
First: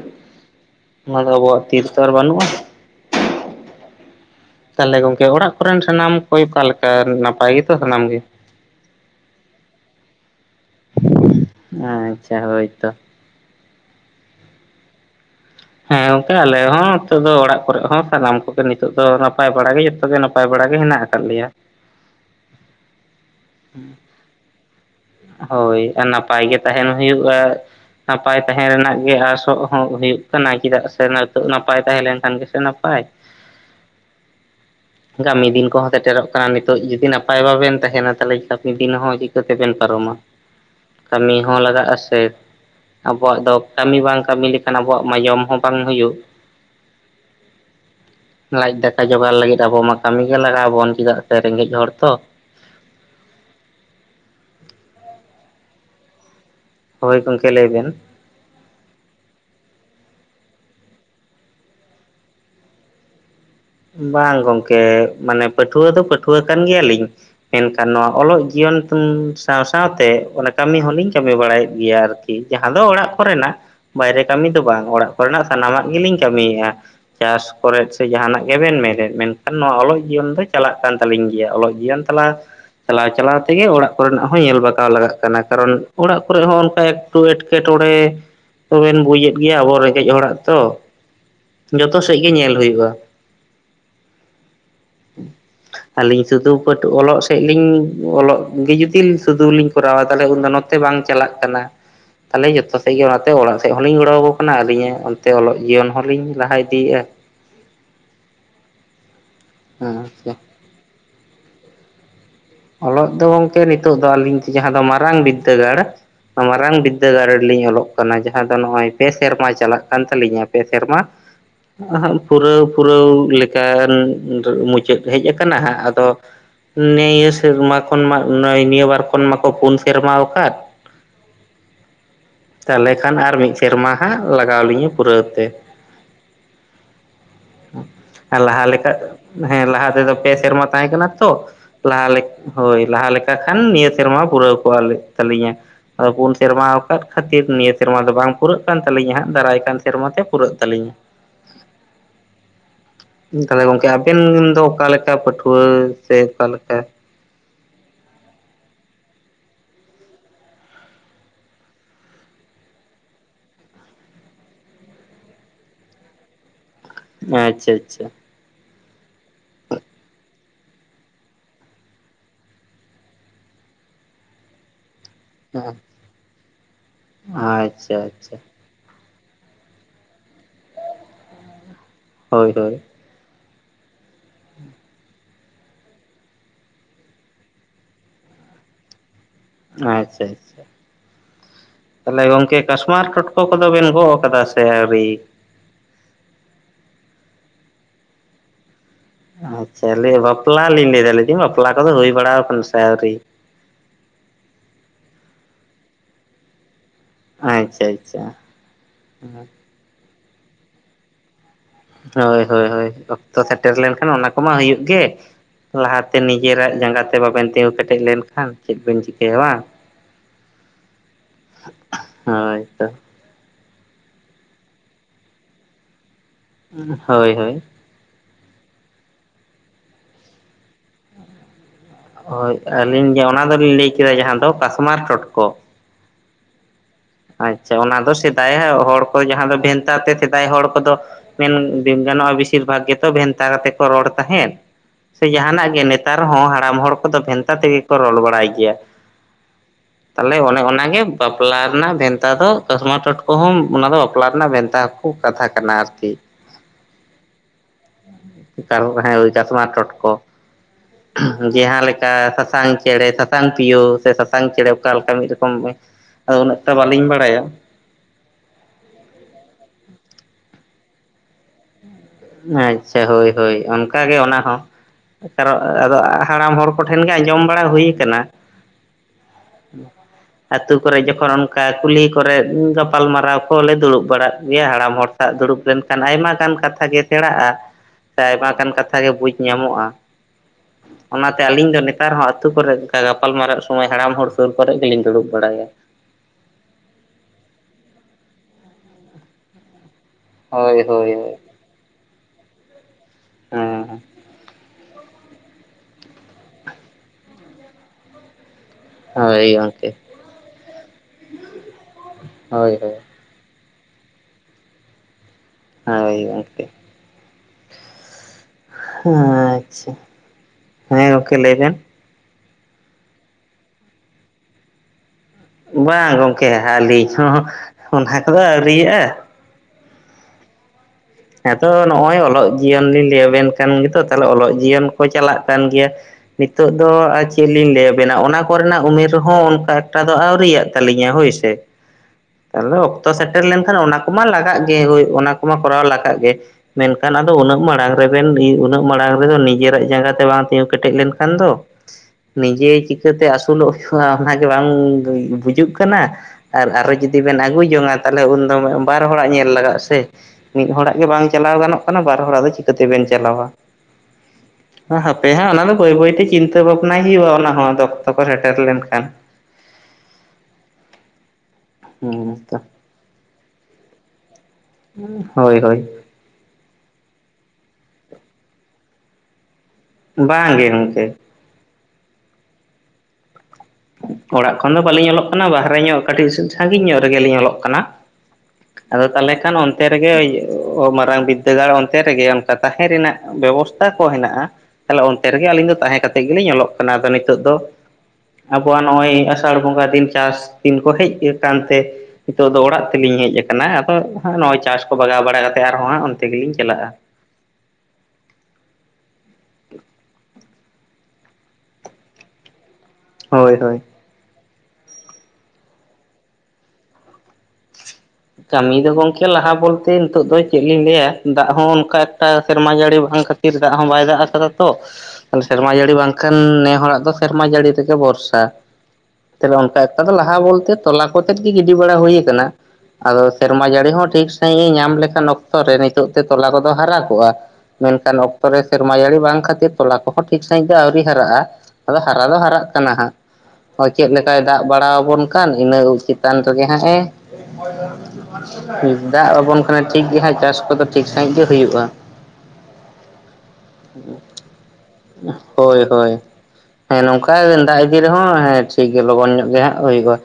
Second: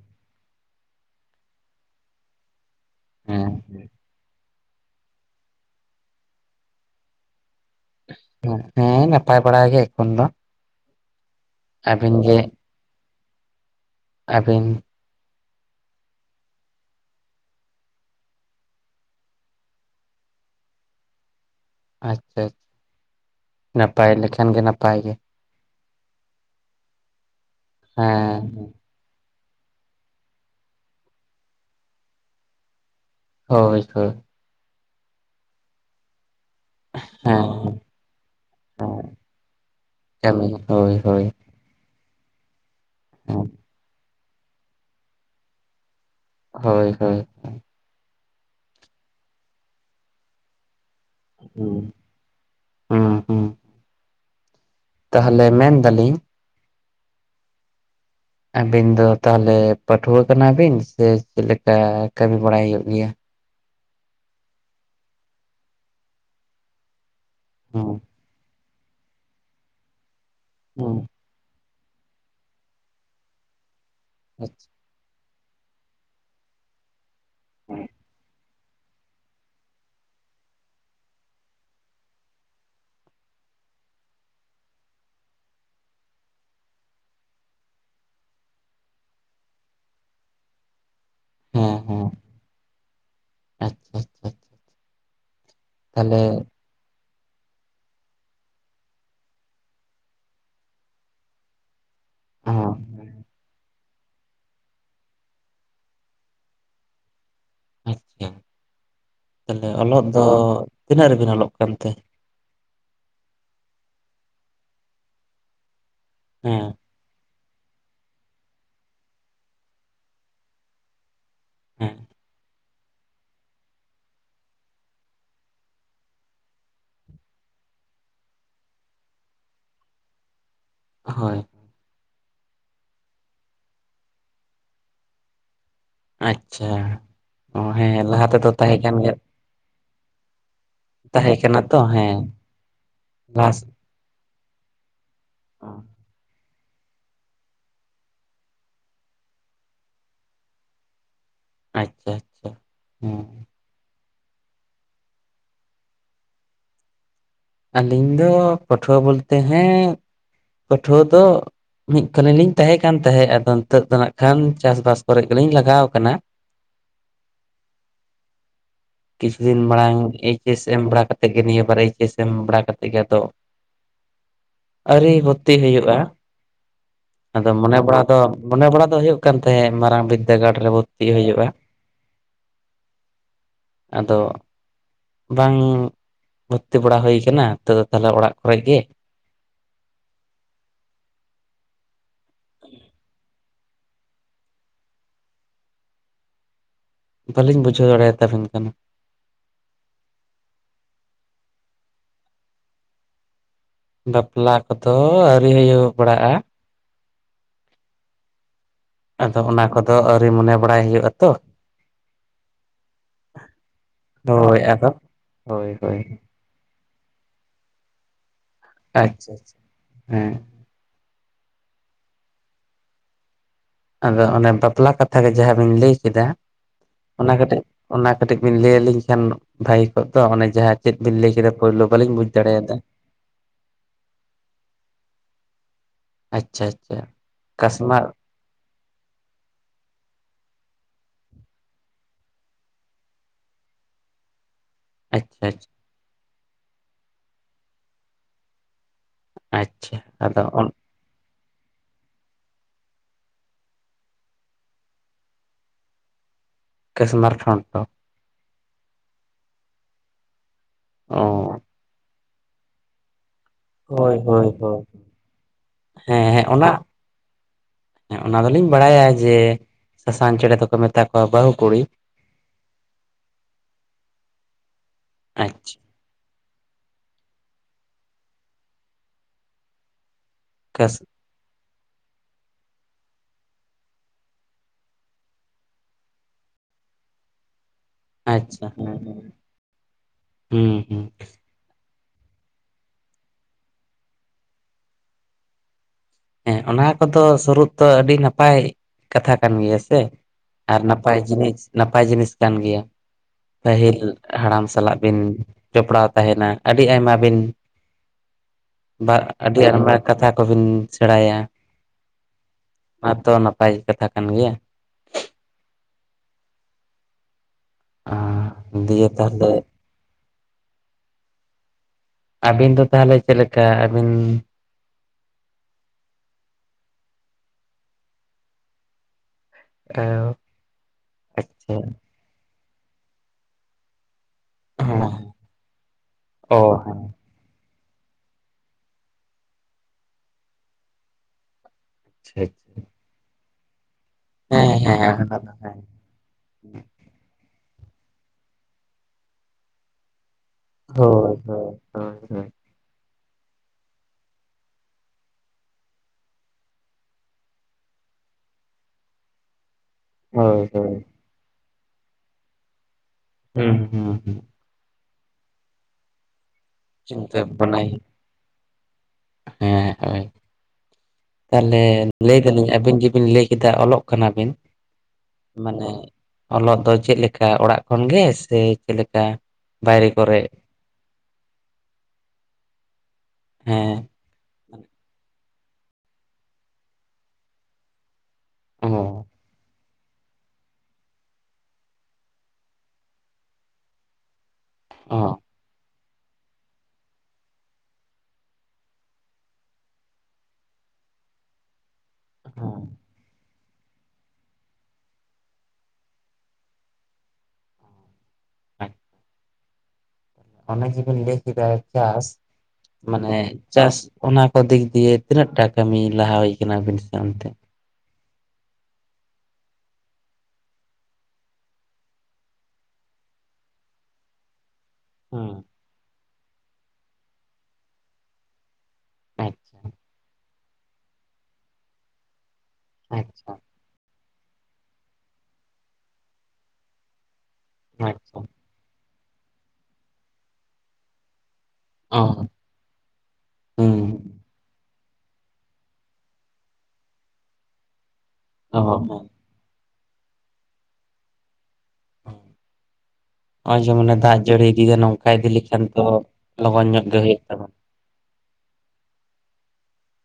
ᱚᱱᱟ ᱫᱚ ᱟᱵᱚᱣᱟᱜ ᱛᱤ ᱨᱮ ᱛᱚ ᱟᱨ ᱵᱟᱹᱱᱩᱜᱼᱟ ᱦᱮᱸ ᱛᱟᱦᱚᱞᱮ ᱜᱚᱢᱠᱮ ᱚᱲᱟᱜ ᱠᱚᱨᱮᱱ ᱥᱟᱱᱟᱢ ᱠᱚᱭ ᱚᱠᱟ ᱞᱮᱠᱟ ᱱᱟᱯᱟᱭ ᱥᱟᱱᱟᱢ ᱜᱮ ᱦᱮᱸ ᱱᱟᱯᱟᱭ ᱵᱟᱲᱟ ᱜᱮ ᱮᱠᱷᱚᱱ ᱫᱚ ᱟᱹᱵᱤᱱ ᱟᱪᱪᱷᱟ ᱜᱮ ᱦᱳᱭᱛᱚ ᱟᱹᱵᱤᱱ ᱦᱮᱸ ᱜᱚᱝᱠᱮ ᱟᱞᱮ ᱦᱚᱸ ᱱᱤᱛᱚᱜ ᱫᱚ ᱚᱲᱟᱜ ᱠᱚᱨᱮᱜ ᱦᱚᱸ ᱥᱟᱱᱟᱢ ᱠᱚᱜᱮ ᱱᱤᱛᱚᱜ ᱫᱚ ᱱᱟᱯᱟᱭ ᱵᱟᱲᱟ ᱜᱮ ᱡᱚᱛᱚᱜ ᱜᱮ ᱱᱟᱯᱟᱭ ᱵᱟᱲᱟ ᱚᱱᱠᱟ ᱜᱮ ᱦᱮᱱᱟᱜ ᱟᱠᱟᱫ ᱞᱮᱭᱟ ᱟᱪᱪᱷᱟ ᱱᱟᱯᱟᱭ ᱞᱮᱠᱷᱟᱱ ᱜᱮ ᱱᱟᱯᱟᱭ ᱜᱮ ᱦᱳᱭ ᱟᱨ ᱱᱟᱯᱟᱭ ᱜᱮ ᱛᱟᱦᱮᱱ ᱦᱩᱭᱩᱜᱼᱟ ᱱᱟᱯᱟᱭ ᱦᱮᱸ ᱛᱟᱦᱮᱸ ᱨᱮᱱᱟᱜ ᱜᱮ [unintelligible] ᱱᱤᱛᱚᱜ ᱦᱚᱸ ᱦᱩᱭᱩᱜ ᱠᱟᱱᱟ ᱪᱮᱫᱟᱜ ᱥᱮ ᱱᱤᱛᱚᱜ ᱱᱟᱯᱟᱭ ᱛᱟᱦᱮᱸ ᱞᱮᱱᱠᱷᱟᱱ ᱜᱮ ᱥᱮ ᱱᱟᱯᱟᱭ ᱦᱳᱭ ᱦᱳᱭ ᱠᱟᱹᱢᱤ ᱫᱤᱱ ᱠᱚᱦᱚᱸ ᱥᱮᱴᱮᱨ ᱚᱜ ᱠᱟᱱᱟ ᱱᱤᱛᱚᱜ ᱡᱩᱫᱤ ᱱᱟᱯᱟᱭ ᱦᱮᱸ ᱵᱟᱵᱮᱱ ᱛᱟᱦᱮᱱᱟ ᱛᱟᱦᱚᱞᱮ ᱦᱟᱯᱮᱱ ᱫᱤᱱ ᱦᱮᱸ ᱦᱚᱸ ᱪᱤᱠᱟᱹᱛᱮᱵᱮᱱ ᱯᱟᱨᱚᱢᱟ ᱠᱟᱹᱢᱤ ᱦᱳᱭ ᱦᱳᱭ ᱠᱟᱹᱢᱤ ᱦᱚᱸ ᱞᱟᱜᱟᱜᱼᱟ ᱥᱮ [unintelligible] ᱟᱵᱚ ᱦᱮᱸ ᱟᱜ ᱫᱚ ᱠᱟᱹᱢᱤ ᱵᱟᱝ ᱠᱟᱹᱢᱤ ᱞᱮᱠᱷᱟᱱ ᱟᱵᱚ ᱟᱜ ᱢᱟ ᱡᱚᱢ ᱦᱚᱸ ᱵᱟᱝ ᱦᱩᱭᱩᱜ᱾ ᱦᱳᱭ ᱦᱳᱭ ᱞᱟᱡ ᱫᱟᱠᱟ ᱡᱚᱜᱟᱲ ᱞᱟᱹᱜᱤᱫ ᱟᱵᱚ ᱢᱟ ᱠᱟᱹᱢᱤ ᱜᱮ ᱞᱟᱜᱟᱣ ᱟᱵᱚᱱ ᱪᱮᱫᱟᱜ ᱥᱮ ᱨᱮᱸᱜᱮᱡ ᱦᱩᱸ ᱦᱚᱲ ᱛᱚ ᱦᱩᱸ ᱦᱩᱸ ᱛᱟᱦᱚᱞᱮ ᱢᱮᱱᱫᱟᱞᱤᱧ ᱦᱳᱭ ᱜᱚᱢᱠᱮ ᱞᱟᱹᱭ ᱵᱮᱱ ᱟᱵᱤᱱ ᱫᱚ ᱛᱟᱦᱚᱞᱮ ᱯᱟᱹᱴᱷᱩᱣᱟᱹ ᱠᱟᱱᱟ ᱵᱤᱱ ᱥᱮ ᱪᱮᱫ ᱞᱮᱠᱟ ᱠᱟᱹᱢᱤ ᱵᱟᱲᱟᱭ ᱦᱩᱭᱩᱜ ᱜᱮᱭᱟ ᱵᱟᱝ ᱜᱚᱝᱠᱮ ᱢᱟᱱᱮ ᱯᱟᱹᱴᱷᱩᱣᱟᱹ ᱫᱚ ᱯᱟᱹᱴᱷᱩᱣᱟᱹ ᱠᱟᱱ ᱜᱮᱭᱟ ᱞᱤᱧ ᱮᱱᱠᱷᱟᱱ ᱦᱩᱸ ᱱᱚᱣᱟ ᱚᱞᱚᱜ ᱡᱤᱭᱚᱱ ᱥᱟᱶ ᱥᱟᱶ ᱛᱮ ᱚᱱᱟ ᱠᱟᱹᱢᱤ ᱦᱚᱸ ᱦᱩᱸ ᱞᱤᱧ ᱠᱟᱹᱢᱤ ᱵᱟᱲᱟᱭ ᱮᱫ ᱜᱮᱭᱟ ᱟᱨᱠᱤ ᱡᱟᱦᱟᱸ ᱫᱚ ᱚᱲᱟᱜ ᱠᱚ ᱨᱮᱱᱟᱜ ᱵᱟᱭᱨᱮ ᱠᱟᱹᱢᱤ ᱫᱚ ᱟᱪᱪᱷᱟ ᱵᱟᱝ ᱚᱲᱟᱜ [inaudible] ᱥᱟᱱᱟᱢᱟᱜ ᱜᱮᱞᱤᱧ ᱠᱟᱹᱢᱤᱭᱟᱼᱟ ᱪᱟᱥ ᱠᱚᱨᱮᱫ ᱥᱮ ᱡᱟᱦᱟᱱᱟᱜ ᱜᱮᱵᱮᱱ ᱢᱮᱱᱮᱫ ᱢᱮᱱᱠᱷᱟᱱ ᱱᱚᱣᱟ ᱚᱞᱚᱜ ᱡᱤᱭᱚᱱ ᱫᱚ ᱪᱟᱞᱟᱜ ᱠᱟᱱ ᱛᱟᱹᱞᱤᱧ ᱜᱮᱭᱟ ᱚᱞᱚᱜ ᱡᱤᱭᱚᱱ ᱛᱟᱞᱟ ᱪᱟᱞᱟᱣ ᱪᱟᱞᱟᱣ ᱛᱮᱜᱮ ᱚᱲᱟᱜ ᱠᱚ ᱨᱮᱱᱟᱜ ᱦᱚᱸ ᱧᱮᱞ ᱵᱟᱜᱟᱣ ᱞᱟᱜᱟᱜ ᱠᱟᱱᱟ ᱠᱟᱨᱚᱱ ᱚᱲᱟᱜ ᱠᱚᱨᱮ ᱦᱚᱸ ᱚᱱᱠᱟ ᱮᱠᱴᱩ ᱮᱴᱠᱮᱴᱚᱬᱮ [inaudible] ᱛᱚᱵᱮᱱ ᱵᱩᱡ ᱜᱮᱭᱟ ᱟᱵᱚ ᱨᱮᱸᱜᱮᱡ ᱦᱚᱲ ᱟᱜ ᱛᱚ ᱦᱮᱸ ᱡᱚᱛᱚ ᱦᱮᱸ ᱥᱮᱫ ᱜᱮ ᱧᱮᱞ ᱦᱩᱭᱩᱜᱼᱟ ᱟᱪᱪᱷᱟ ᱟᱪᱪᱷᱟ ᱟᱪᱪᱷᱟ ᱟᱹᱞᱤᱧ ᱥᱩᱫᱩ ᱯᱟᱹᱴᱷᱩᱶᱟᱹ ᱚᱞᱚᱜ [inaudible] ᱞᱤᱧ ᱚᱞᱚᱜ ᱜᱮ ᱡᱩᱫᱤ ᱥᱩᱫᱩ ᱞᱤᱧ ᱠᱚᱨᱟᱣ-ᱟ ᱛᱟᱦᱚᱞᱮ ᱩᱱᱫᱚ ᱱᱚᱛᱮ ᱵᱟᱝ ᱪᱟᱞᱟᱜ ᱠᱟᱱᱟ ᱛᱟᱦᱚᱞᱮ ᱦᱚᱸ ᱡᱚᱛᱚ ᱥᱮᱫ ᱜᱮ ᱚᱲᱟᱜ ᱥᱮᱫ ᱦᱚᱞᱤᱧ ᱜᱚᱲᱚ ᱠᱟᱱᱟ ᱟᱹᱞᱤᱧ ᱟᱜ ᱚᱱᱛᱮ ᱚᱞᱚᱜ ᱡᱤᱭᱚᱱ ᱦᱚᱸᱞᱤᱧ ᱞᱟᱦᱟ ᱤᱫᱤᱭᱮᱫᱼᱟ [unintelligible] ᱛᱟᱦᱚᱞᱮ ᱚᱞᱚᱜ ᱫᱚ ᱟᱪᱪᱷᱟ ᱛᱤᱱᱟᱹᱜ ᱨᱮᱵᱤᱱ ᱚᱞᱚᱜ ᱠᱟᱱ ᱛᱮ ᱚᱞᱚᱜ ᱫᱚ ᱜᱚᱝᱠᱮ ᱱᱤᱛᱚᱜ ᱫᱚ ᱟᱹᱞᱤᱧ ᱡᱟᱦᱟᱸ ᱫᱚ ᱢᱟᱨᱟᱝ ᱵᱤᱫᱽᱫᱟᱹᱜᱟᱲ ᱦᱮᱸ ᱢᱟᱨᱟᱝ ᱵᱤᱫᱽᱫᱟᱹᱜᱟᱲ ᱞᱤᱧ ᱚᱞᱚᱜ ᱠᱟᱱᱟ ᱡᱟᱦᱟᱸ ᱫᱚ ᱱᱚᱜᱼᱚᱭ ᱯᱮ ᱥᱮᱨᱢᱟ ᱪᱟᱞᱟᱜ ᱠᱟᱱ ᱛᱟᱞᱤ-ᱧᱟ ᱯᱮ ᱥᱮᱨᱢᱟ ᱦᱮᱸ ᱟᱦᱟᱜ ᱯᱩᱨᱟᱹᱣ ᱯᱩᱨᱟᱹᱣ ᱞᱮᱠᱟ ᱢᱩᱪᱟᱹᱫ ᱦᱮᱡ ᱟᱠᱟᱱᱟ ᱦᱟᱜ ᱟᱫᱚ ᱱᱮᱶᱟ ᱥᱮᱨᱢᱟ ᱠᱷᱚᱱ ᱢᱟ ᱱᱤᱭᱟᱹ ᱵᱟᱨ ᱠᱷᱚᱱ ᱢᱟᱠᱚ ᱯᱩᱱ ᱥᱮᱨᱢᱟ ᱟᱠᱟᱜ ᱦᱳᱭ ᱛᱟᱦᱚᱞᱮ ᱠᱷᱟᱱ ᱟᱨ ᱢᱤᱫ ᱥᱮᱨᱢᱟ ᱦᱟᱸᱜ ᱞᱟᱜᱟᱣ ᱟᱞᱤᱧ-ᱟ ᱯᱩᱨᱟᱹᱣ ᱛᱮ ᱟᱪᱪᱷᱟ ᱚ ᱦᱮᱸ ᱛᱮᱫᱚ ᱞᱟᱦᱟ ᱛᱟᱦᱮᱸ ᱞᱮᱠᱟ ᱠᱟᱱ ᱜᱮ ᱦᱮᱸ ᱞᱟᱦᱟ ᱛᱮᱫᱚ ᱯᱮ ᱥᱮᱨᱢᱟ ᱛᱟᱦᱮᱸ ᱠᱟᱱᱟ ᱛᱚ ᱠᱟᱱᱟ ᱛᱚ ᱞᱟᱦᱟ ᱦᱮᱸ ᱞᱮᱠᱟ ᱦᱳᱭ ᱞᱟᱦᱟ ᱞᱮᱠᱟ ᱠᱷᱟᱱ ᱞᱟᱦᱟ ᱱᱤᱭᱟᱹ ᱥᱮᱨᱢᱟ ᱯᱩᱨᱟᱹᱣ ᱠᱚᱜᱼᱟ ᱛᱟᱹᱞᱤᱧᱟ ᱟᱫᱚ ᱯᱩᱱ ᱥᱮᱨᱢᱟ ᱥᱮᱨᱢᱟ ᱟᱠᱟᱫ ᱠᱷᱟᱹᱛᱤᱨ ᱱᱤᱭᱟᱹ ᱥᱮᱨᱢᱟ ᱫᱚ ᱵᱟᱝ ᱯᱩᱨᱟᱹᱜ ᱠᱟᱱ ᱛᱟᱹᱞᱤᱧᱟ ᱦᱟᱸᱜ ᱫᱟᱨᱟᱭ ᱠᱟᱱᱟᱱ ᱥᱮᱨᱢᱟ ᱛᱮ ᱯᱩᱨᱟᱹᱜ ᱛᱟᱹᱞᱤᱧᱟ ᱟᱪᱪᱷᱟ ᱟᱪᱪᱷᱟ ᱦᱮᱸ ᱟᱵᱤᱱ ᱫᱚ ᱚᱠᱟ ᱞᱮᱠᱟ ᱯᱟᱹᱴᱷᱩᱣᱟᱹ ᱥᱮ ᱚᱠᱟ ᱞᱮᱠᱟ ᱟᱹᱞᱤᱧ ᱫᱚ ᱯᱟᱹᱴᱷᱩᱣᱟᱹ ᱵᱚᱞᱛᱮ ᱦᱮᱸ ᱯᱟᱹᱴᱷᱩᱣᱟᱹ ᱫᱚ ᱢᱤᱫ ᱠᱷᱚᱱ ᱞᱤᱧ ᱛᱟᱦᱮᱸ ᱠᱟᱱ ᱛᱟᱦᱮᱸᱫ ᱟᱫᱚ ᱱᱤᱛᱚᱜ ᱫᱚ ᱱᱟᱸᱜ ᱠᱷᱟᱱ ᱪᱟᱥ ᱵᱟᱥ ᱠᱚᱨᱮᱫ ᱜᱮᱞᱤᱧ ᱞᱟᱜᱹᱟᱣ ᱠᱟᱱᱟ ᱟᱪᱪᱷᱟ ᱟᱪᱪᱷᱟ ᱠᱤᱪᱷᱩ ᱫᱤᱱ ᱢᱟᱲᱟᱝ ᱮᱭᱤᱪ ᱮᱥ ᱮᱢ ᱵᱟᱲᱟ ᱠᱟᱛᱮᱫ ᱜᱮ ᱱᱤᱭᱟᱹᱵᱟᱨ ᱮᱭᱤᱪ ᱮᱥ ᱮᱢ ᱵᱟᱲᱟ ᱠᱟᱛᱮ ᱜᱮ ᱟᱫᱚ ᱟᱹᱣᱨᱤ ᱵᱷᱩᱨᱛᱤ ᱦᱩᱭᱩᱜᱼᱟ ᱟᱫᱚ ᱢᱚᱱᱮ ᱟᱪᱪᱷᱟ ᱵᱟᱲᱟ ᱫᱚ ᱟᱪᱪᱷᱟ ᱢᱚᱱᱮ ᱵᱟᱲᱟ ᱫᱚ ᱦᱩᱭᱩᱜ ᱠᱟᱱ ᱛᱟᱦᱮᱸᱫ ᱢᱟᱨᱟᱝ ᱵᱟᱹᱨ ᱵᱤᱨᱽᱫᱟᱹᱜᱟᱲ ᱨᱮ ᱵᱷᱩᱨᱛᱤ ᱦᱩᱭᱩᱜᱼᱟ ᱦᱳᱭ ᱦᱳᱭ ᱟᱫᱚ ᱵᱟᱝ ᱵᱷᱩᱨᱛᱤ ᱜᱟᱛᱤ ᱵᱟᱲᱟ ᱦᱩᱭ ᱠᱟᱱᱟ ᱛᱚ ᱛᱟᱦᱚᱞᱮ ᱚᱲᱟᱜ ᱠᱚᱨᱮ ᱜᱮ ᱟᱪᱪᱷᱟ ᱟᱪᱪᱷᱟ ᱛᱟᱦᱚᱞᱮ ᱜᱚᱝᱠᱮ ᱠᱟᱥᱢᱟᱨ ᱴᱚᱴᱠᱚ ᱠᱚᱫᱚ ᱵᱮᱱ ᱜᱚᱜ ᱠᱟᱫᱟ ᱥᱮ ᱟᱹᱣᱨᱤ ᱵᱟᱹᱞᱤᱧ ᱵᱩᱡᱷᱟᱹᱣ ᱫᱟᱲᱮᱭᱟᱼᱛᱟᱵᱮᱱ ᱠᱟᱱᱟ ᱟᱪᱷᱟ ᱞᱟᱹᱭ ᱵᱟᱯᱞᱟ ᱞᱤᱧ ᱞᱟᱹᱭ ᱫᱟ ᱞᱮ ᱵᱟᱯᱞᱟ ᱠᱚᱫᱚ ᱦᱩᱭ ᱵᱟᱲᱟ ᱟᱠᱟᱱᱟ ᱥᱮ ᱟᱹᱣᱨᱤ ᱵᱟᱯᱞᱟ ᱠᱚᱫᱚ ᱟᱹᱣᱨᱤ ᱦᱩᱭᱩᱜ ᱵᱟᱲᱟᱜᱼᱟ ᱟᱪᱷᱟ ᱟᱪᱪᱷᱟ ᱟᱫᱚ ᱚᱱᱟ ᱠᱚᱫᱚ ᱟᱹᱣᱨᱤ ᱢᱚᱱᱮ ᱵᱟᱲᱟᱭ ᱦᱩᱭᱩᱜ ᱟᱛᱚ? ᱦᱳᱭ ᱦᱳᱭ ᱦᱳᱭ ᱚᱠᱛᱚ ᱥᱮᱴᱮᱨ ᱞᱮᱱᱠᱷᱟᱱ ᱚᱱᱟ ᱠᱚᱢᱟ ᱦᱳᱭ ᱦᱩᱭᱩᱜ ᱟᱫᱚ ᱜᱮ ᱦᱳᱭ ᱦᱳᱭ ᱞᱟᱦᱟᱛᱮ ᱱᱤᱡᱮᱨᱟᱜ ᱡᱟᱸᱜᱟᱛᱮ ᱵᱟᱵᱮᱱ ᱛᱤᱸᱜᱩ ᱠᱮᱴᱮᱡ ᱞᱮᱱᱠᱷᱟᱱ ᱪᱮᱫ ᱵᱮᱱ ᱪᱤᱠᱟᱹᱭᱟ ᱟᱪᱪᱷᱟ ᱵᱟᱝ, ᱦᱮᱸ ᱦᱳᱭᱛᱚ ᱟᱫᱚ ᱚᱱᱮ ᱵᱟᱯᱞᱟ ᱠᱟᱛᱷᱟᱜᱮ ᱡᱟᱦᱟᱸ ᱵᱤᱱ ᱞᱟᱹᱭ ᱠᱮᱫᱟ ᱦᱳᱭ ᱚᱱᱟ ᱠᱟᱹᱴᱤᱡ ᱦᱳᱭ ᱚᱱᱟ ᱠᱟᱹᱴᱤᱡ ᱵᱤᱱ ᱞᱟᱹᱭ ᱟᱹᱞᱤᱧ ᱠᱷᱟᱱ ᱵᱷᱟᱹᱜᱤ ᱠᱚᱜ ᱛᱚ ᱚᱱᱮ ᱡᱟᱦᱟᱸ ᱪᱮᱫ ᱵᱤᱱ ᱞᱟᱹᱭ ᱠᱮᱫᱟ? ᱯᱳᱭᱞᱳ ᱵᱟᱹᱞᱤᱧ ᱵᱩᱡᱽ ᱦᱳᱭ ᱫᱟᱲᱮᱭᱟᱫᱟ ᱟᱹᱞᱤᱧ ᱜᱮ ᱚᱱᱟ ᱫᱚᱞᱤᱧ ᱞᱟᱹᱭ ᱠᱮᱫᱟ ᱡᱟᱦᱟᱸ ᱫᱚ ᱠᱟᱥᱢᱟᱨ ᱴᱚᱴᱠᱚ ᱟᱪᱷᱟᱷᱟᱪ ᱟᱪᱪᱷᱟ ᱚᱱᱟ ᱫᱚ ᱥᱮᱫᱟᱭ ᱦᱚᱲ ᱠᱚ ᱡᱟᱦᱟᱸ ᱫᱚ ᱵᱷᱮᱱᱛᱟ ᱛᱮ ᱥᱮᱫᱟᱭ ᱦᱚᱲ ᱠᱚ ᱠᱚᱫᱚ ᱢᱮᱱ ᱜᱟᱱᱚᱜᱼᱟ ᱵᱮᱥᱤᱨ ᱵᱷᱟᱜᱽ ᱜᱮᱛᱚ ᱵᱷᱮᱱᱛᱟ ᱠᱟᱛᱮᱫ ᱠᱚ ᱨᱚᱲ ᱛᱟᱦᱮᱸᱫ ᱥᱮ ᱟᱪᱪᱷᱟ ᱡᱟᱦᱟᱱᱟᱜ ᱜᱮ ᱱᱮᱛᱟᱨ ᱦᱚᱸ ᱦᱟᱲᱟᱢ ᱦᱚᱲ ᱠᱚᱫᱚ ᱵᱷᱮᱱᱛᱟ ᱛᱮᱜᱮ ᱠᱚ ᱨᱚᱲ ᱵᱟᱲᱟᱭ ᱜᱮᱭᱟ ᱟᱪᱪᱷᱟ ᱛᱟᱦᱚᱞᱮ ᱟᱫᱚ ᱚᱱᱮ ᱚᱱᱟᱜᱮ ᱵᱟᱯᱞᱟ ᱨᱮᱱᱟᱜ ᱵᱷᱮᱱᱛᱟ ᱫᱚ ᱪᱟᱥᱢᱟ ᱴᱚᱴ ᱠᱚ ᱦᱚᱸᱢ ᱚᱱᱟ ᱫᱚ ᱵᱟᱯᱞᱟ ᱨᱮᱱᱟᱜ ᱵᱷᱮᱱᱛᱟ ᱠᱩ ᱠᱟᱛᱷᱟ ᱠᱟᱱᱟ ᱟᱨᱠᱤ ᱠᱟᱥᱢᱟᱨ ᱴᱷᱚᱱᱴᱚ ᱦᱮᱸ ᱪᱟᱥᱢᱟ ᱴᱚᱴ ᱠᱚ ᱚ ᱡᱟᱦᱟᱸᱞᱮᱠᱟ ᱥᱟᱥᱟᱝ ᱪᱮᱸᱻᱬᱮᱸ ᱥᱟ ᱥᱟᱥᱟᱝ ᱯᱤᱭᱳ ᱥᱮ ᱦᱳᱭ ᱦᱳᱭ ᱥᱟᱥᱟᱝ ᱪᱮᱸᱻᱬᱮᱸ ᱦᱳᱭ ᱚᱠᱟ ᱞᱮᱠᱟ ᱢᱤᱫ ᱨᱚᱠᱚᱢ ᱦᱮᱸ ᱦᱮᱸ ᱩᱱᱟᱹ ᱚᱱᱟ ᱦᱮᱸ ᱚᱱᱟ ᱫᱚᱞᱤᱧ ᱵᱟᱲᱟᱭᱟ ᱡᱮ ᱥᱟᱥᱟᱝ ᱪᱮᱸᱻᱬᱮᱸ ᱫᱚᱠᱚ ᱢᱮᱛ ᱛᱠᱚ ᱵᱟ ᱠᱚ ᱵᱟᱹᱦᱩ ᱠᱩᱲᱤ ᱟᱪᱷᱟ ᱦᱳᱭ ᱦᱳᱭ ᱚᱱᱠᱟᱜᱮ ᱚᱱᱟ ᱦᱚᱸ ᱠᱟᱨᱚ ᱟᱪᱪᱷᱟ ᱟᱫᱚ ᱦᱟᱲᱟᱢ ᱦᱚᱲ ᱠᱚᱴᱷᱮᱱ ᱜᱮ ᱟᱸᱡᱚᱢ ᱵᱟᱲᱟ ᱦᱩᱭ ᱟᱠᱟᱱᱟ ᱟᱛᱩ ᱠᱟᱥ ᱠᱚᱨᱮ ᱡᱚᱠᱷᱚᱱ ᱚᱠᱟ ᱠᱩᱞᱦᱤ ᱠᱚᱨᱮ ᱜᱟᱯᱟᱞᱢᱟᱨᱟᱣ ᱠᱚᱞᱮ ᱫᱩᱲᱩᱵ ᱵᱟᱲᱟᱜ ᱜᱮᱭᱟ ᱦᱟᱲᱟᱢ ᱦᱚᱲ ᱥᱟᱶ ᱫᱩᱲᱩᱵ ᱞᱮᱱᱠᱷᱟᱱ ᱟᱭᱢᱟ ᱜᱟᱱ ᱠᱟᱛᱷᱟ ᱜᱮ ᱥᱮᱬᱟᱸᱜᱼᱟ ᱥᱮ ᱟᱭᱢᱟ ᱟᱪᱪᱷᱟ ᱜᱟᱱ ᱦᱮᱸ ᱠᱟᱛᱷᱟ ᱜᱮ ᱦᱮᱸ ᱵᱩᱡᱽ ᱧᱟᱸᱢᱚᱜᱼᱟ, ᱦᱩᱸ ᱦᱩᱸ ᱚᱱᱟᱛᱮ ᱟᱹᱞᱤᱧ ᱫᱚ ᱱᱤᱛ ᱱᱮᱛᱟᱨ ᱦᱚᱸ ᱟᱛᱩ ᱠᱚᱨᱮ ᱚᱠᱟ ᱜᱟᱯᱟᱞ ᱢᱟᱨᱟᱨᱟᱜ ᱥᱚᱢᱚᱭ ᱦᱟᱲᱟᱢ ᱦᱚᱲ ᱥᱩᱨ ᱠᱚᱨᱮ ᱜᱮᱞᱤᱧ ᱫᱩᱲᱩᱵ ᱵᱟᱲᱟᱭᱟ ᱦᱮᱸ ᱚᱱᱟ ᱠᱚᱫᱚ ᱥᱩᱨᱩᱜ ᱫᱚ ᱟᱹᱰᱤ ᱱᱟᱯᱟᱭ ᱠᱟᱛᱷᱟ ᱠᱟᱱ ᱜᱮᱭᱟ ᱥᱮ ᱦᱳᱭ ᱟᱨ ᱦᱳᱭ ᱱᱟᱯᱟᱸᱭ ᱦᱳᱭ ᱡᱤᱱᱤᱥ ᱱᱟᱯᱟᱸᱭ ᱡᱤᱱᱤᱥ ᱠᱟᱱ ᱜᱮᱭᱟ ᱯᱟᱹᱦᱤᱞ ᱦᱮᱸ ᱦᱟᱲᱟᱢ ᱥᱟᱞᱟᱜ ᱵᱤᱱ ᱡᱚᱯᱲᱟᱣ ᱛᱟᱦᱮᱸᱱᱟ ᱟᱹᱰᱤ ᱟᱭᱢᱟ ᱵᱤᱱ ᱵᱟᱜ ᱦᱳᱭ ᱟᱹᱰᱤ ᱜᱚᱢᱠᱮ ᱟᱭᱢᱟ ᱠᱟᱛᱷᱟ ᱠᱚᱵᱤᱱ ᱥᱮᱬᱟᱸᱭᱟ ᱦᱳᱭ ᱦᱳᱭ ᱱᱟᱯᱟᱭ ᱠᱟᱛᱷᱟ ᱠᱟᱱ ᱜᱮᱸᱭᱟ ᱦᱳᱭ ᱜᱚᱢᱠᱮ ᱟᱨ ᱫᱤᱭᱮ ᱦᱮᱸ ᱛᱟᱦᱚᱞᱮ ᱟᱪᱷᱟ, ᱦᱮᱸ ᱜᱚᱢᱠᱮ ᱞᱟᱹᱭᱵᱮᱱ ᱟᱵᱤᱱ ᱫᱚ ᱛᱟᱦᱚᱞᱮ ᱪᱮᱫ ᱞᱮᱠᱟ ᱟᱹᱵᱤᱱ ᱵᱟᱝ ᱜᱚᱢᱠᱮ ᱟᱞᱤᱧ ᱦᱚᱸ ᱚᱱᱟ ᱠᱚᱫᱚ ᱟᱹᱣᱨᱤᱭᱟᱜᱼᱟ ᱟᱣᱻ ᱦᱮᱸᱛᱚ ᱱᱚᱜᱼᱚᱭ ᱚᱞᱚᱜ ᱡᱤᱭᱚᱱ ᱞᱤᱸᱧ ᱞᱟᱹᱭᱟᱵᱮᱱ ᱠᱟᱱ ᱜᱮᱸᱛᱚ ᱚᱞᱚᱜ ᱡᱤᱭᱚᱱ ᱠᱚ ᱪᱟᱞᱟᱜ ᱠᱟᱱ ᱜᱮᱭᱟ, ᱚ ᱱᱤᱛᱚᱜ ᱫᱚ ᱦᱮᱸ ᱟᱨ ᱪᱮᱫ ᱞᱤᱧ ᱞᱟᱹᱭᱟ ᱵᱮᱱᱟᱜ ᱚᱱᱟ ᱠᱚᱨᱮᱱᱟᱜ ᱩᱢᱮᱨ ᱦᱚᱸ ᱚᱱᱠᱟ ᱮᱠᱴᱟ ᱫᱚ ᱟᱹᱣᱨᱤᱭᱟᱜ ᱛᱟᱹᱟᱞᱤᱧᱟᱸ ᱦᱳᱭᱥᱮ ᱦᱮᱞᱳᱻ ᱚᱠᱛᱚ ᱥᱮᱴᱮᱨ ᱞᱮᱱᱠᱷᱟᱱ ᱚᱱᱟ ᱠᱚᱢᱟ ᱞᱟᱜᱟᱜ ᱜᱮ ᱦᱳᱭ ᱟᱪᱪᱷᱟ ᱚᱱᱟ ᱦᱮᱸ ᱠᱚᱢᱟ ᱦᱮᱸ ᱠᱚᱨᱟᱣ ᱞᱟᱜ ᱠᱟᱜᱻᱜᱮ, ᱢᱮᱱᱠᱷᱟᱱ ᱟᱫᱚ ᱩᱱᱟᱹᱜ ᱢᱟᱲᱟᱝ ᱨᱮᱵᱮᱱ ᱩᱱᱟᱹᱜ ᱢᱟᱲᱟᱝ ᱨᱮᱫᱚ ᱱᱤᱡᱮᱨᱟᱜ ᱡᱟᱸᱜᱟ ᱛᱮ ᱵᱟᱝ ᱠᱮᱴᱮᱡ ᱦᱳᱭ ᱞᱮᱱᱠᱷᱟᱱ ᱫᱚ ᱦᱳᱭ ᱦᱳᱭ ᱦᱳᱭ ᱱᱤᱡᱮ ᱪᱤᱠᱟᱹᱛᱮ ᱟᱹᱥᱩᱞᱚᱜ ᱦᱩᱭᱩᱜᱼᱟ ᱚᱱᱟ ᱜᱮ ᱵᱟᱝ ᱵᱩᱡᱩᱜ ᱠᱟᱱᱟ ᱟᱨ ᱟᱨᱚ ᱡᱩᱫᱤ ᱵᱮᱱ ᱟᱹᱜᱩ ᱡᱚᱝᱻᱟ ᱛᱟᱦᱚᱞᱮ ᱩᱸᱱᱫᱚ ᱵᱟᱨ ᱦᱚᱲᱟᱜ ᱧᱮᱸᱞ ᱞᱟᱜᱟᱜᱼᱟ ᱥᱮ ᱦᱳᱭ ᱢᱤᱫ ᱦᱚᱲᱟᱜ ᱜᱮ ᱦᱳᱭ ᱵᱟᱝ ᱪᱟᱞᱟᱣ ᱜᱟᱱᱚᱜ ᱠᱟᱱᱟ ᱵᱟᱨ ᱦᱚᱲᱟᱜ ᱫᱚ ᱪᱤᱠᱟᱹᱛᱮ ᱵᱮᱱ ᱦᱩᱸ ᱦᱩᱸ ᱦᱩᱸ ᱦᱟᱯᱮ ᱦᱟᱸ ᱚᱱᱟ ᱫᱚ ᱵᱟᱹᱭ ᱵᱟᱹᱭᱛᱮ ᱪᱤᱱᱛᱟᱹ ᱵᱷᱟᱵᱽᱱᱟᱭ ᱦᱩᱭᱩᱜᱼᱟ ᱪᱤᱱᱛᱟᱹ ᱚᱱᱟ ᱦᱚᱸ ᱟᱫᱚ ᱵᱷᱟᱵᱱᱟᱭ ᱚᱠᱛᱚ ᱠᱚ ᱥᱮᱴᱮᱨ ᱞᱮᱱᱠᱷᱟᱱ ᱦᱮᱸ ᱦᱳᱭ ᱛᱟᱦᱚᱞᱮ ᱦᱮᱸ ᱞᱟᱹᱭ ᱛᱚ ᱫᱟᱞᱤᱧ ᱟᱹᱵᱤᱱ ᱡᱮᱵᱤᱱ ᱞᱟᱹᱭ ᱠᱮᱫᱟ ᱚᱞᱚᱜ ᱠᱟᱱᱟ ᱵᱤᱱ ᱦᱳᱭ ᱦᱳᱭ ᱢᱟᱱᱮ ᱚᱞᱚᱜ ᱫᱚ ᱪᱮᱫ ᱞᱮᱠᱟ ᱚᱲᱟᱜ ᱠᱷᱚᱱ ᱜᱮ ᱥᱮ ᱪᱮᱫ ᱞᱮᱠᱟ ᱵᱟᱭᱨᱮ ᱠᱚᱨᱮ ᱵᱟᱝ ᱜᱮ ᱜᱚᱝᱠᱮ ᱦᱮᱸ ᱚᱲᱟᱜ ᱠᱷᱚᱱ ᱫᱚ ᱵᱟᱹᱞᱤᱧ ᱚᱞᱚᱜ ᱠᱟᱱᱟ ᱵᱟᱦᱨᱮ ᱧᱚᱜ ᱠᱟᱹᱴᱤᱡ ᱥᱮᱫ ᱥᱟᱺᱜᱤᱧ ᱧᱚᱜ ᱨᱮᱜᱮᱞᱤᱧ ᱚᱞᱚᱜ ᱠᱟᱱᱟ ᱟᱫᱚ ᱚ ᱛᱟᱞᱮ ᱠᱷᱟᱱ ᱚᱱ ᱚᱱᱛᱮ ᱨᱮᱜᱮ ᱢᱟᱨᱟᱝ ᱵᱤᱫᱽᱫᱟᱹᱜᱟᱲ ᱚᱱᱛᱮ ᱨᱮᱜᱮ ᱚᱱᱠᱟ ᱛᱟᱦᱮᱸ ᱨᱮᱱᱟᱜ ᱵᱮᱵᱚᱥᱛᱟ ᱠᱚ ᱦᱮᱱᱟᱜᱼᱟ ᱛᱟᱦᱚᱞᱮ ᱚ ᱚᱱᱛᱮ ᱨᱮᱜᱮ ᱟᱹᱞᱤᱧ ᱫᱚ ᱛᱟᱦᱮᱸ ᱠᱟᱛᱮᱫ ᱜᱮᱞᱤᱧ ᱚᱞᱚᱜ ᱠᱟᱱᱟ ᱟᱫᱚ ᱱᱤᱛᱚᱜ ᱫᱚ ᱟᱵᱚᱣᱟᱜ ᱱᱚᱜᱼᱚᱭ ᱟᱥᱟᱲ ᱵᱚᱸᱜᱟ ᱫᱤᱱ ᱪᱟᱥ ᱫᱤᱱ ᱠᱚ ᱦᱮᱡ ᱟᱠᱟᱱᱛᱮ ᱱᱤᱛᱚᱜ ᱫᱚ ᱚᱲᱟᱜ ᱛᱮᱞᱤᱧ ᱦᱮᱡ ᱟᱠᱟᱱᱟ ᱟᱫᱚ ᱱᱚᱜᱼᱚᱭ ᱪᱟᱥ ᱠᱚ ᱵᱟᱜᱟᱣ ᱵᱟᱲᱟ ᱠᱟᱛᱮᱫ ᱟᱨᱦᱚᱸ ᱦᱟᱸᱜ ᱚᱱᱛᱮ ᱜᱮᱞᱤᱧ ᱪᱟᱞᱟᱜᱼᱟ [inaudible] [unintelligible] [unintelligible] ᱚᱱᱟ ᱡᱤᱵᱤᱱ ᱞᱟᱹᱭ ᱠᱮᱫᱟ ᱪᱟᱥ ᱢᱟᱱᱮ ᱦᱳᱭ ᱦᱳᱭ ᱪᱟᱥ ᱚᱱᱟ ᱫᱤᱠ ᱫᱤᱭᱮ ᱛᱤᱱᱟᱹᱜ ᱴᱟ ᱠᱟᱹᱢᱤ ᱞᱟᱦᱟ ᱦᱩᱭ ᱠᱟᱱᱟ ᱟᱹᱵᱤᱱ ᱥᱮ ᱚᱱᱛᱮ ᱠᱟᱹᱢᱤ ᱫᱚ ᱜᱚᱝᱠᱮ ᱞᱟᱦᱟ ᱵᱚᱞᱛᱮ ᱱᱤᱛᱚᱜ ᱫᱚ ᱪᱮᱫ ᱞᱤᱧ ᱞᱟᱹᱭᱟ ᱫᱟᱜ ᱦᱚᱸ ᱚᱱᱠᱟ ᱮᱠᱴᱟ ᱥᱮᱨᱢᱟ ᱡᱟᱹᱲᱤ ᱵᱟᱝ ᱠᱷᱟᱹᱛᱤᱨ ᱫᱟᱜ ᱦᱚᱸ ᱵᱟᱭ ᱫᱟᱜ ᱟᱠᱟᱫᱟ ᱛᱚ ᱦᱩᱸ ᱥᱮᱨᱢᱟ ᱡᱟᱹᱲᱤ ᱵᱟᱝᱠᱷᱟᱱ ᱱᱮ ᱦᱚᱲᱟᱜ ᱫᱚ ᱥᱮᱨᱢᱟ ᱡᱟᱹᱲᱤ ᱛᱮᱜᱮ ᱵᱚᱨᱥᱟ ᱛᱮᱵᱮ ᱚᱱᱠᱟ ᱟᱪᱪᱷᱟ ᱮᱠᱴᱟ ᱫᱚ ᱞᱟᱦᱟ ᱵᱚᱞᱛᱮ ᱛᱚᱞᱟ ᱠᱚᱛᱮᱫ ᱜᱮ ᱜᱤᱰᱤ ᱵᱟᱲᱟ ᱦᱩᱭ ᱟᱠᱟᱱᱟ ᱟᱫᱚ ᱟᱪᱪᱷᱟ ᱥᱮᱨᱢᱟ ᱡᱟᱹᱲᱤ ᱦᱚᱸ ᱴᱷᱤᱠ ᱥᱟᱺᱦᱤᱡ ᱮ ᱧᱟᱢ ᱞᱮᱠᱷᱟᱱ ᱚᱠᱛᱚ ᱨᱮ ᱱᱤᱛᱚᱜ ᱛᱮ ᱛᱚᱞᱟ ᱠᱚᱫᱚ ᱦᱟᱨᱟ ᱠᱚᱜᱼᱟ ᱢᱮᱱᱠᱷᱟᱱ ᱟᱪᱪᱷᱟ ᱚᱠᱛᱚ ᱨᱮ ᱥᱮᱨᱢᱟ ᱡᱟᱹᱲᱤ ᱵᱟᱝ ᱠᱷᱟᱹᱛᱤᱨ ᱛᱚᱞᱟ ᱠᱚᱦᱚᱸ ᱴᱷᱤᱠ ᱥᱟᱺᱦᱤᱡ ᱫᱚ ᱟᱹᱣᱨᱤ ᱦᱟᱨᱟᱜᱼᱟ ᱟᱫᱚ ᱚ ᱦᱟᱨᱟ ᱫᱚ ᱦᱟᱨᱟᱜ ᱠᱟᱱᱟ ᱦᱟᱸᱜ ᱦᱩᱸ ᱪᱮᱫ ᱞᱮᱠᱟᱭ ᱫᱟᱜ ᱵᱟᱲᱟᱣ ᱚᱱᱠᱟᱱ ᱤᱱᱟᱹ ᱩ ᱪᱮᱛᱟᱱ ᱨᱮᱜᱮ ᱦᱟᱸᱜ ᱮ ᱚ ᱦᱮᱸ ᱫᱟᱜ ᱟᱵᱚᱱ ᱠᱟᱱᱟ ᱴᱷᱤᱠ ᱜᱮ ᱦᱟᱸᱜ ᱪᱟᱥ ᱠᱚᱫᱚ ᱴᱷᱤᱠ ᱥᱟᱺᱦᱤᱡ ᱜᱮ ᱦᱩᱭᱩᱜᱼᱟ ᱱᱚᱜᱼᱚᱭ ᱡᱮ ᱢᱟᱱᱮ ᱫᱟᱜ ᱡᱟᱹᱲᱤ ᱤᱫᱤᱭᱟ ᱱᱚᱝᱠᱟ ᱤᱫᱤ ᱦᱳᱭ ᱞᱮᱠᱷᱟᱱ ᱫᱚ ᱦᱳᱭ ᱞᱚᱜᱚᱱ ᱦᱮᱸ ᱧᱚᱜ ᱜᱮ ᱦᱩᱭᱩᱜ ᱱᱚᱝᱠᱟᱭ ᱛᱟᱵᱚᱱᱟ ᱫᱟᱜ ᱤᱫᱤ ᱨᱮᱦᱚᱸ ᱦᱮᱸ ᱴᱷᱤᱠ ᱜᱮ ᱞᱚᱜᱚᱱ ᱧᱚᱜ ᱜᱮ ᱦᱟᱸᱜ ᱦᱩᱭᱩᱜᱚᱜᱼᱟ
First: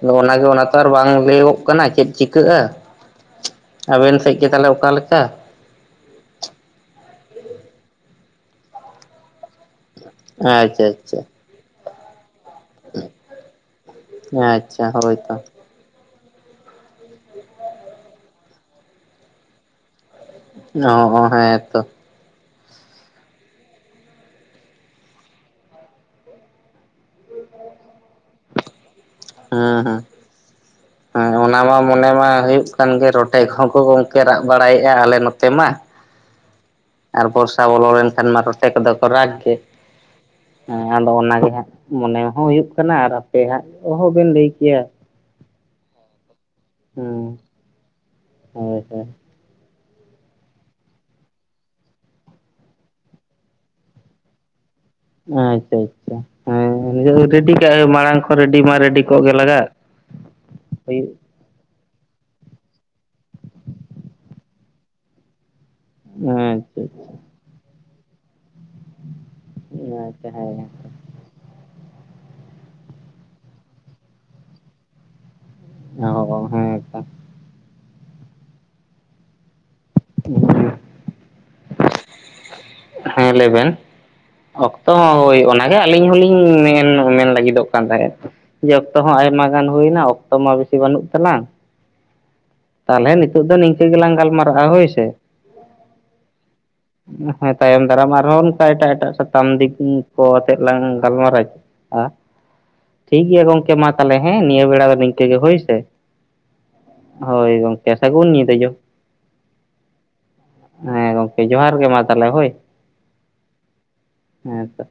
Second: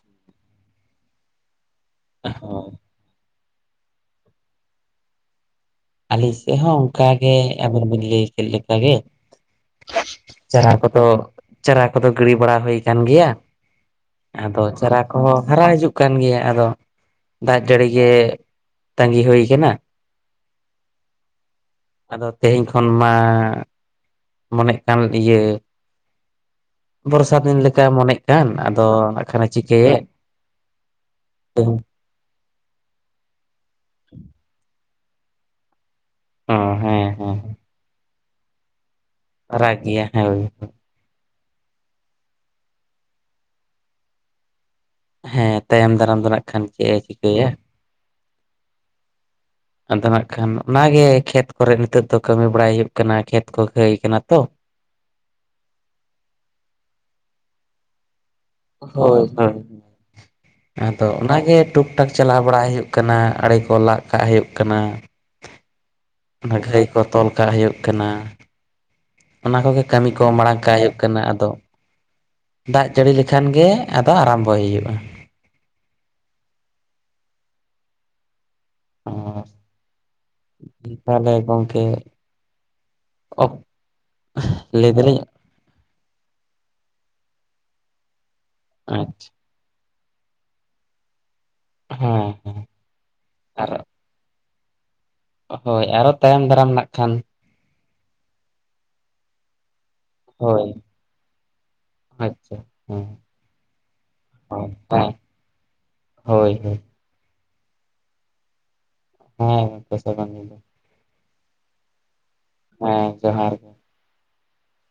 ᱟᱫᱚ ᱚᱱᱟᱜᱮ ᱚᱱᱟ ᱛᱮ ᱟᱨ ᱵᱟᱝ ᱞᱟᱹᱭᱩᱜᱚᱜ ᱠᱟᱱᱟ ᱪᱮᱫ ᱪᱤᱠᱟᱹᱜᱼᱟ ᱦᱳᱭ ᱟᱵᱮᱱ ᱥᱮᱫ ᱜᱮ ᱛᱟᱦᱚᱞᱮ ᱚᱠᱟ ᱞᱮᱠᱟ ᱟᱞᱤᱧ ᱥᱮᱫ ᱦᱚᱸ ᱚᱱᱠᱟᱜᱮ ᱟᱵᱤᱱ ᱵᱤᱱ ᱞᱟᱹᱭ ᱠᱮᱫ ᱞᱮᱠᱟᱜᱮ ᱪᱟᱨᱟ ᱟᱪᱪᱷᱟ ᱠᱚᱫᱚ ᱟᱪᱪᱷᱟ ᱪᱟᱨᱟ ᱠᱚᱫᱚ ᱜᱤᱰᱤ ᱵᱟᱲᱟ ᱦᱩᱭ ᱠᱟᱱ ᱜᱮᱭᱟ ᱟᱫᱚ ᱟᱪᱪᱷᱟ ᱪᱟᱨᱟ ᱦᱳᱭᱛᱚ ᱠᱚᱦᱚᱸ ᱦᱟᱨᱟ ᱦᱤᱡᱩᱜ ᱠᱟᱱ ᱜᱮᱭᱟ ᱟᱫᱚ ᱫᱟᱜ ᱡᱟᱹᱲᱤ ᱜᱮ ᱛᱟᱺᱜᱤ ᱦᱩᱭ ᱠᱟᱱᱟ ᱚᱸᱦᱚ ᱦᱮᱸᱛᱚ ᱟᱫᱚ ᱛᱮᱦᱮᱧ ᱠᱷᱚᱱ ᱢᱟ ᱢᱚᱱᱮᱜ ᱠᱟᱱ ᱤᱭᱟᱹ ᱵᱚᱨᱥᱟ ᱫᱤᱱ ᱞᱮᱠᱟ ᱢᱚᱱᱮᱜ ᱠᱟᱱ ᱟᱫᱚ ᱟᱠᱷᱟᱱᱮ ᱦᱮᱸ ᱦᱮᱸ ᱪᱤᱠᱟᱹᱭᱮᱫ ᱦᱮᱸ ᱚᱱᱟ ᱢᱟ ᱛᱮᱦᱮᱧ ᱢᱚᱱᱮ ᱢᱟ ᱦᱩᱭᱩᱜ ᱠᱟᱱ ᱜᱮ ᱨᱚᱴᱮ ᱠᱚᱦᱚᱸ ᱠᱚ ᱜᱚᱝᱠᱮ ᱨᱟᱜ ᱵᱟᱲᱟᱭᱮᱫ ᱮᱭᱟ ᱟᱞᱮ ᱱᱚᱛᱮ ᱢᱟ ᱚᱸ ᱟᱨ ᱵᱚᱨᱥᱟ ᱵᱚᱞᱚ ᱞᱮᱱᱠᱷᱟᱱ ᱢᱟ ᱨᱚᱴᱮ ᱠᱚᱫᱚ ᱠᱚ ᱨᱟᱜᱽ ᱜᱮ ᱨᱟᱜ ᱜᱮᱭᱟ ᱦᱳᱭ ᱦᱮᱸ ᱟᱫᱚ ᱚᱱᱟᱜᱮ ᱦᱟᱸᱜ ᱢᱚᱱᱮ ᱦᱚᱸ ᱦᱩᱭᱩᱜ ᱠᱟᱱᱟ ᱟᱨ ᱟᱯᱮ ᱦᱟᱸᱜᱦ ᱵᱮᱱ ᱞᱟᱹᱭ ᱠᱮᱭᱟ ᱦᱮᱸ ᱛᱟᱭᱚᱢ ᱫᱟᱨᱟᱢ ᱫᱚ ᱱᱟᱜ ᱠᱷᱟᱱ ᱪᱮᱫᱼ ᱮ ᱦᱮᱸ ᱪᱤᱠᱟᱹᱭᱟ ᱦᱳᱭ ᱦᱳᱭ ᱟᱫᱚ ᱱᱟᱜ ᱠᱷᱟᱱ ᱚᱱᱟᱜᱮ ᱠᱷᱮᱛ ᱠᱚᱨᱮ ᱱᱤᱛᱚᱜ ᱫᱚ ᱠᱟᱹᱢᱤ ᱵᱟᱲᱟᱭ ᱦᱩᱭᱩᱜ ᱠᱟᱱᱟ ᱠᱷᱮᱛ ᱠᱚ ᱠᱷᱟᱹᱭ ᱠᱟᱱᱟ ᱛᱚ ᱟᱪᱪᱷᱟ ᱟᱪᱪᱷᱟ ᱦᱮᱸ ᱱᱤᱛ ᱨᱮᱰᱤ ᱠᱟᱜ ᱢᱟᱲᱟᱝ ᱠᱷᱚᱱ ᱨᱮᱰᱤ ᱢᱟ ᱨᱮᱰᱤ ᱦᱳᱭ ᱠᱚᱜ ᱜᱮ ᱦᱳᱭ ᱞᱟᱜᱟᱜ ᱟᱫᱚ ᱦᱩᱭᱩᱜ ᱚᱱᱟᱜᱮ ᱴᱩ ᱴᱟᱠ ᱪᱟᱞᱟᱣ ᱵᱟᱲᱟ ᱦᱩᱭᱩᱜ ᱠᱟᱱᱟ ᱟᱲᱮ ᱠᱚ ᱞᱟᱜ ᱠᱟᱜ ᱦᱩᱭᱩᱜ ᱠᱟᱱᱟ ᱚᱱᱟ ᱟᱪᱪᱷᱟ ᱜᱷᱟᱹᱭ ᱠᱚ ᱛᱚᱞ ᱠᱟᱜ ᱦᱩᱭᱩᱜ ᱠᱟᱱᱟ ᱚᱱᱟ ᱠᱚᱜᱮ ᱟᱪᱪᱷᱟ ᱠᱟᱹᱢᱤ ᱠᱚ ᱟᱪᱪᱷᱟ ᱢᱟᱲᱟᱝ ᱠᱟᱜ ᱦᱩᱭᱩᱜ ᱦᱮᱸ ᱠᱟᱱᱟ ᱟᱫᱚ ᱫᱟᱜ ᱡᱟᱹᱲᱤ ᱞᱮᱠᱷᱟᱱ ᱜᱮ ᱟᱫᱚ ᱟᱨᱟᱢᱵᱚᱭ ᱦᱩᱭᱩᱜᱼᱟ ᱚ ᱦᱮᱸ ᱛᱚ ᱚ ᱛᱟᱦᱞᱮ ᱜᱚᱝᱠᱮ ᱦᱮᱸ ᱞᱟᱹᱭᱵᱮᱱ ᱚᱠᱛᱚ ᱞᱟᱹᱭ ᱦᱚᱸ ᱫᱟᱞᱤᱧ ᱦᱳᱭ ᱚᱱᱟᱜᱮ ᱟᱹᱞᱤᱧ ᱦᱚᱸᱞᱤᱧ ᱢᱮᱱ ᱞᱟᱹᱜᱤᱫ ᱛᱟᱦᱮᱸᱫ ᱡᱮ ᱚᱠᱛᱚ ᱦᱚᱸ ᱟᱪᱪᱷᱟ ᱟᱭᱢᱟ ᱜᱟᱱ ᱦᱩᱭᱮᱱᱟ ᱚᱠᱛᱚ ᱢᱟ ᱵᱮᱥᱤ ᱵᱟᱹᱱᱩᱜ ᱛᱟᱞᱟᱝ ᱦᱮᱸ ᱦᱮᱸ ᱛᱟᱦᱚᱞᱮ ᱱᱤᱛᱚᱜ ᱫᱚ ᱟᱨ ᱱᱤᱝᱠᱟᱹ ᱜᱮᱞᱟᱝ ᱜᱟᱞᱢᱟᱨᱟᱜᱼᱟ ᱦᱳᱭ ᱥᱮ ᱦᱳᱭ ᱟᱨᱚ ᱛᱟᱭᱚᱢ ᱫᱟᱨᱟᱢ ᱠᱷᱟᱱ ᱟᱨᱟᱢ ᱟᱨᱦᱚᱸ ᱚᱱᱠᱟ ᱮᱴᱟᱜ ᱮᱴᱟᱜ ᱥᱟᱛᱟᱢ ᱫᱤᱠ ᱠᱚ ᱟᱛᱮᱫ ᱦᱳᱭ ᱞᱟᱝ ᱜᱟᱞᱢᱟᱨᱟᱣᱼᱟ ᱟᱪᱪᱷᱟ ᱦᱮᱸ ᱴᱷᱤᱠ ᱜᱮᱭᱟ ᱜᱚᱢᱠᱮ ᱢᱟ ᱛᱟᱦᱞᱮ ᱦᱮᱸ ᱱᱤᱭᱟᱹ ᱵᱮᱲᱟ ᱫᱚ ᱦᱳᱭ ᱱᱤᱝᱠᱟᱹ ᱜᱮ ᱦᱳᱭ ᱥᱮ ᱦᱳᱭ ᱦᱳᱭ ᱜᱚᱝᱠᱮ ᱥᱟᱜᱩᱱ ᱧᱤᱫᱟᱹ ᱦᱮᱸ ᱯᱮᱥ ᱠᱟᱱᱟᱢ ᱫᱚ ᱦᱮᱸ ᱜᱚᱝᱠᱮ ᱡᱚᱦᱟᱨ ᱜᱮ ᱢᱟ ᱛᱟᱦᱚᱞᱮ ᱦᱮᱸ ᱡᱚᱦᱟᱨ ᱜᱮ ᱦᱮᱸᱛᱚ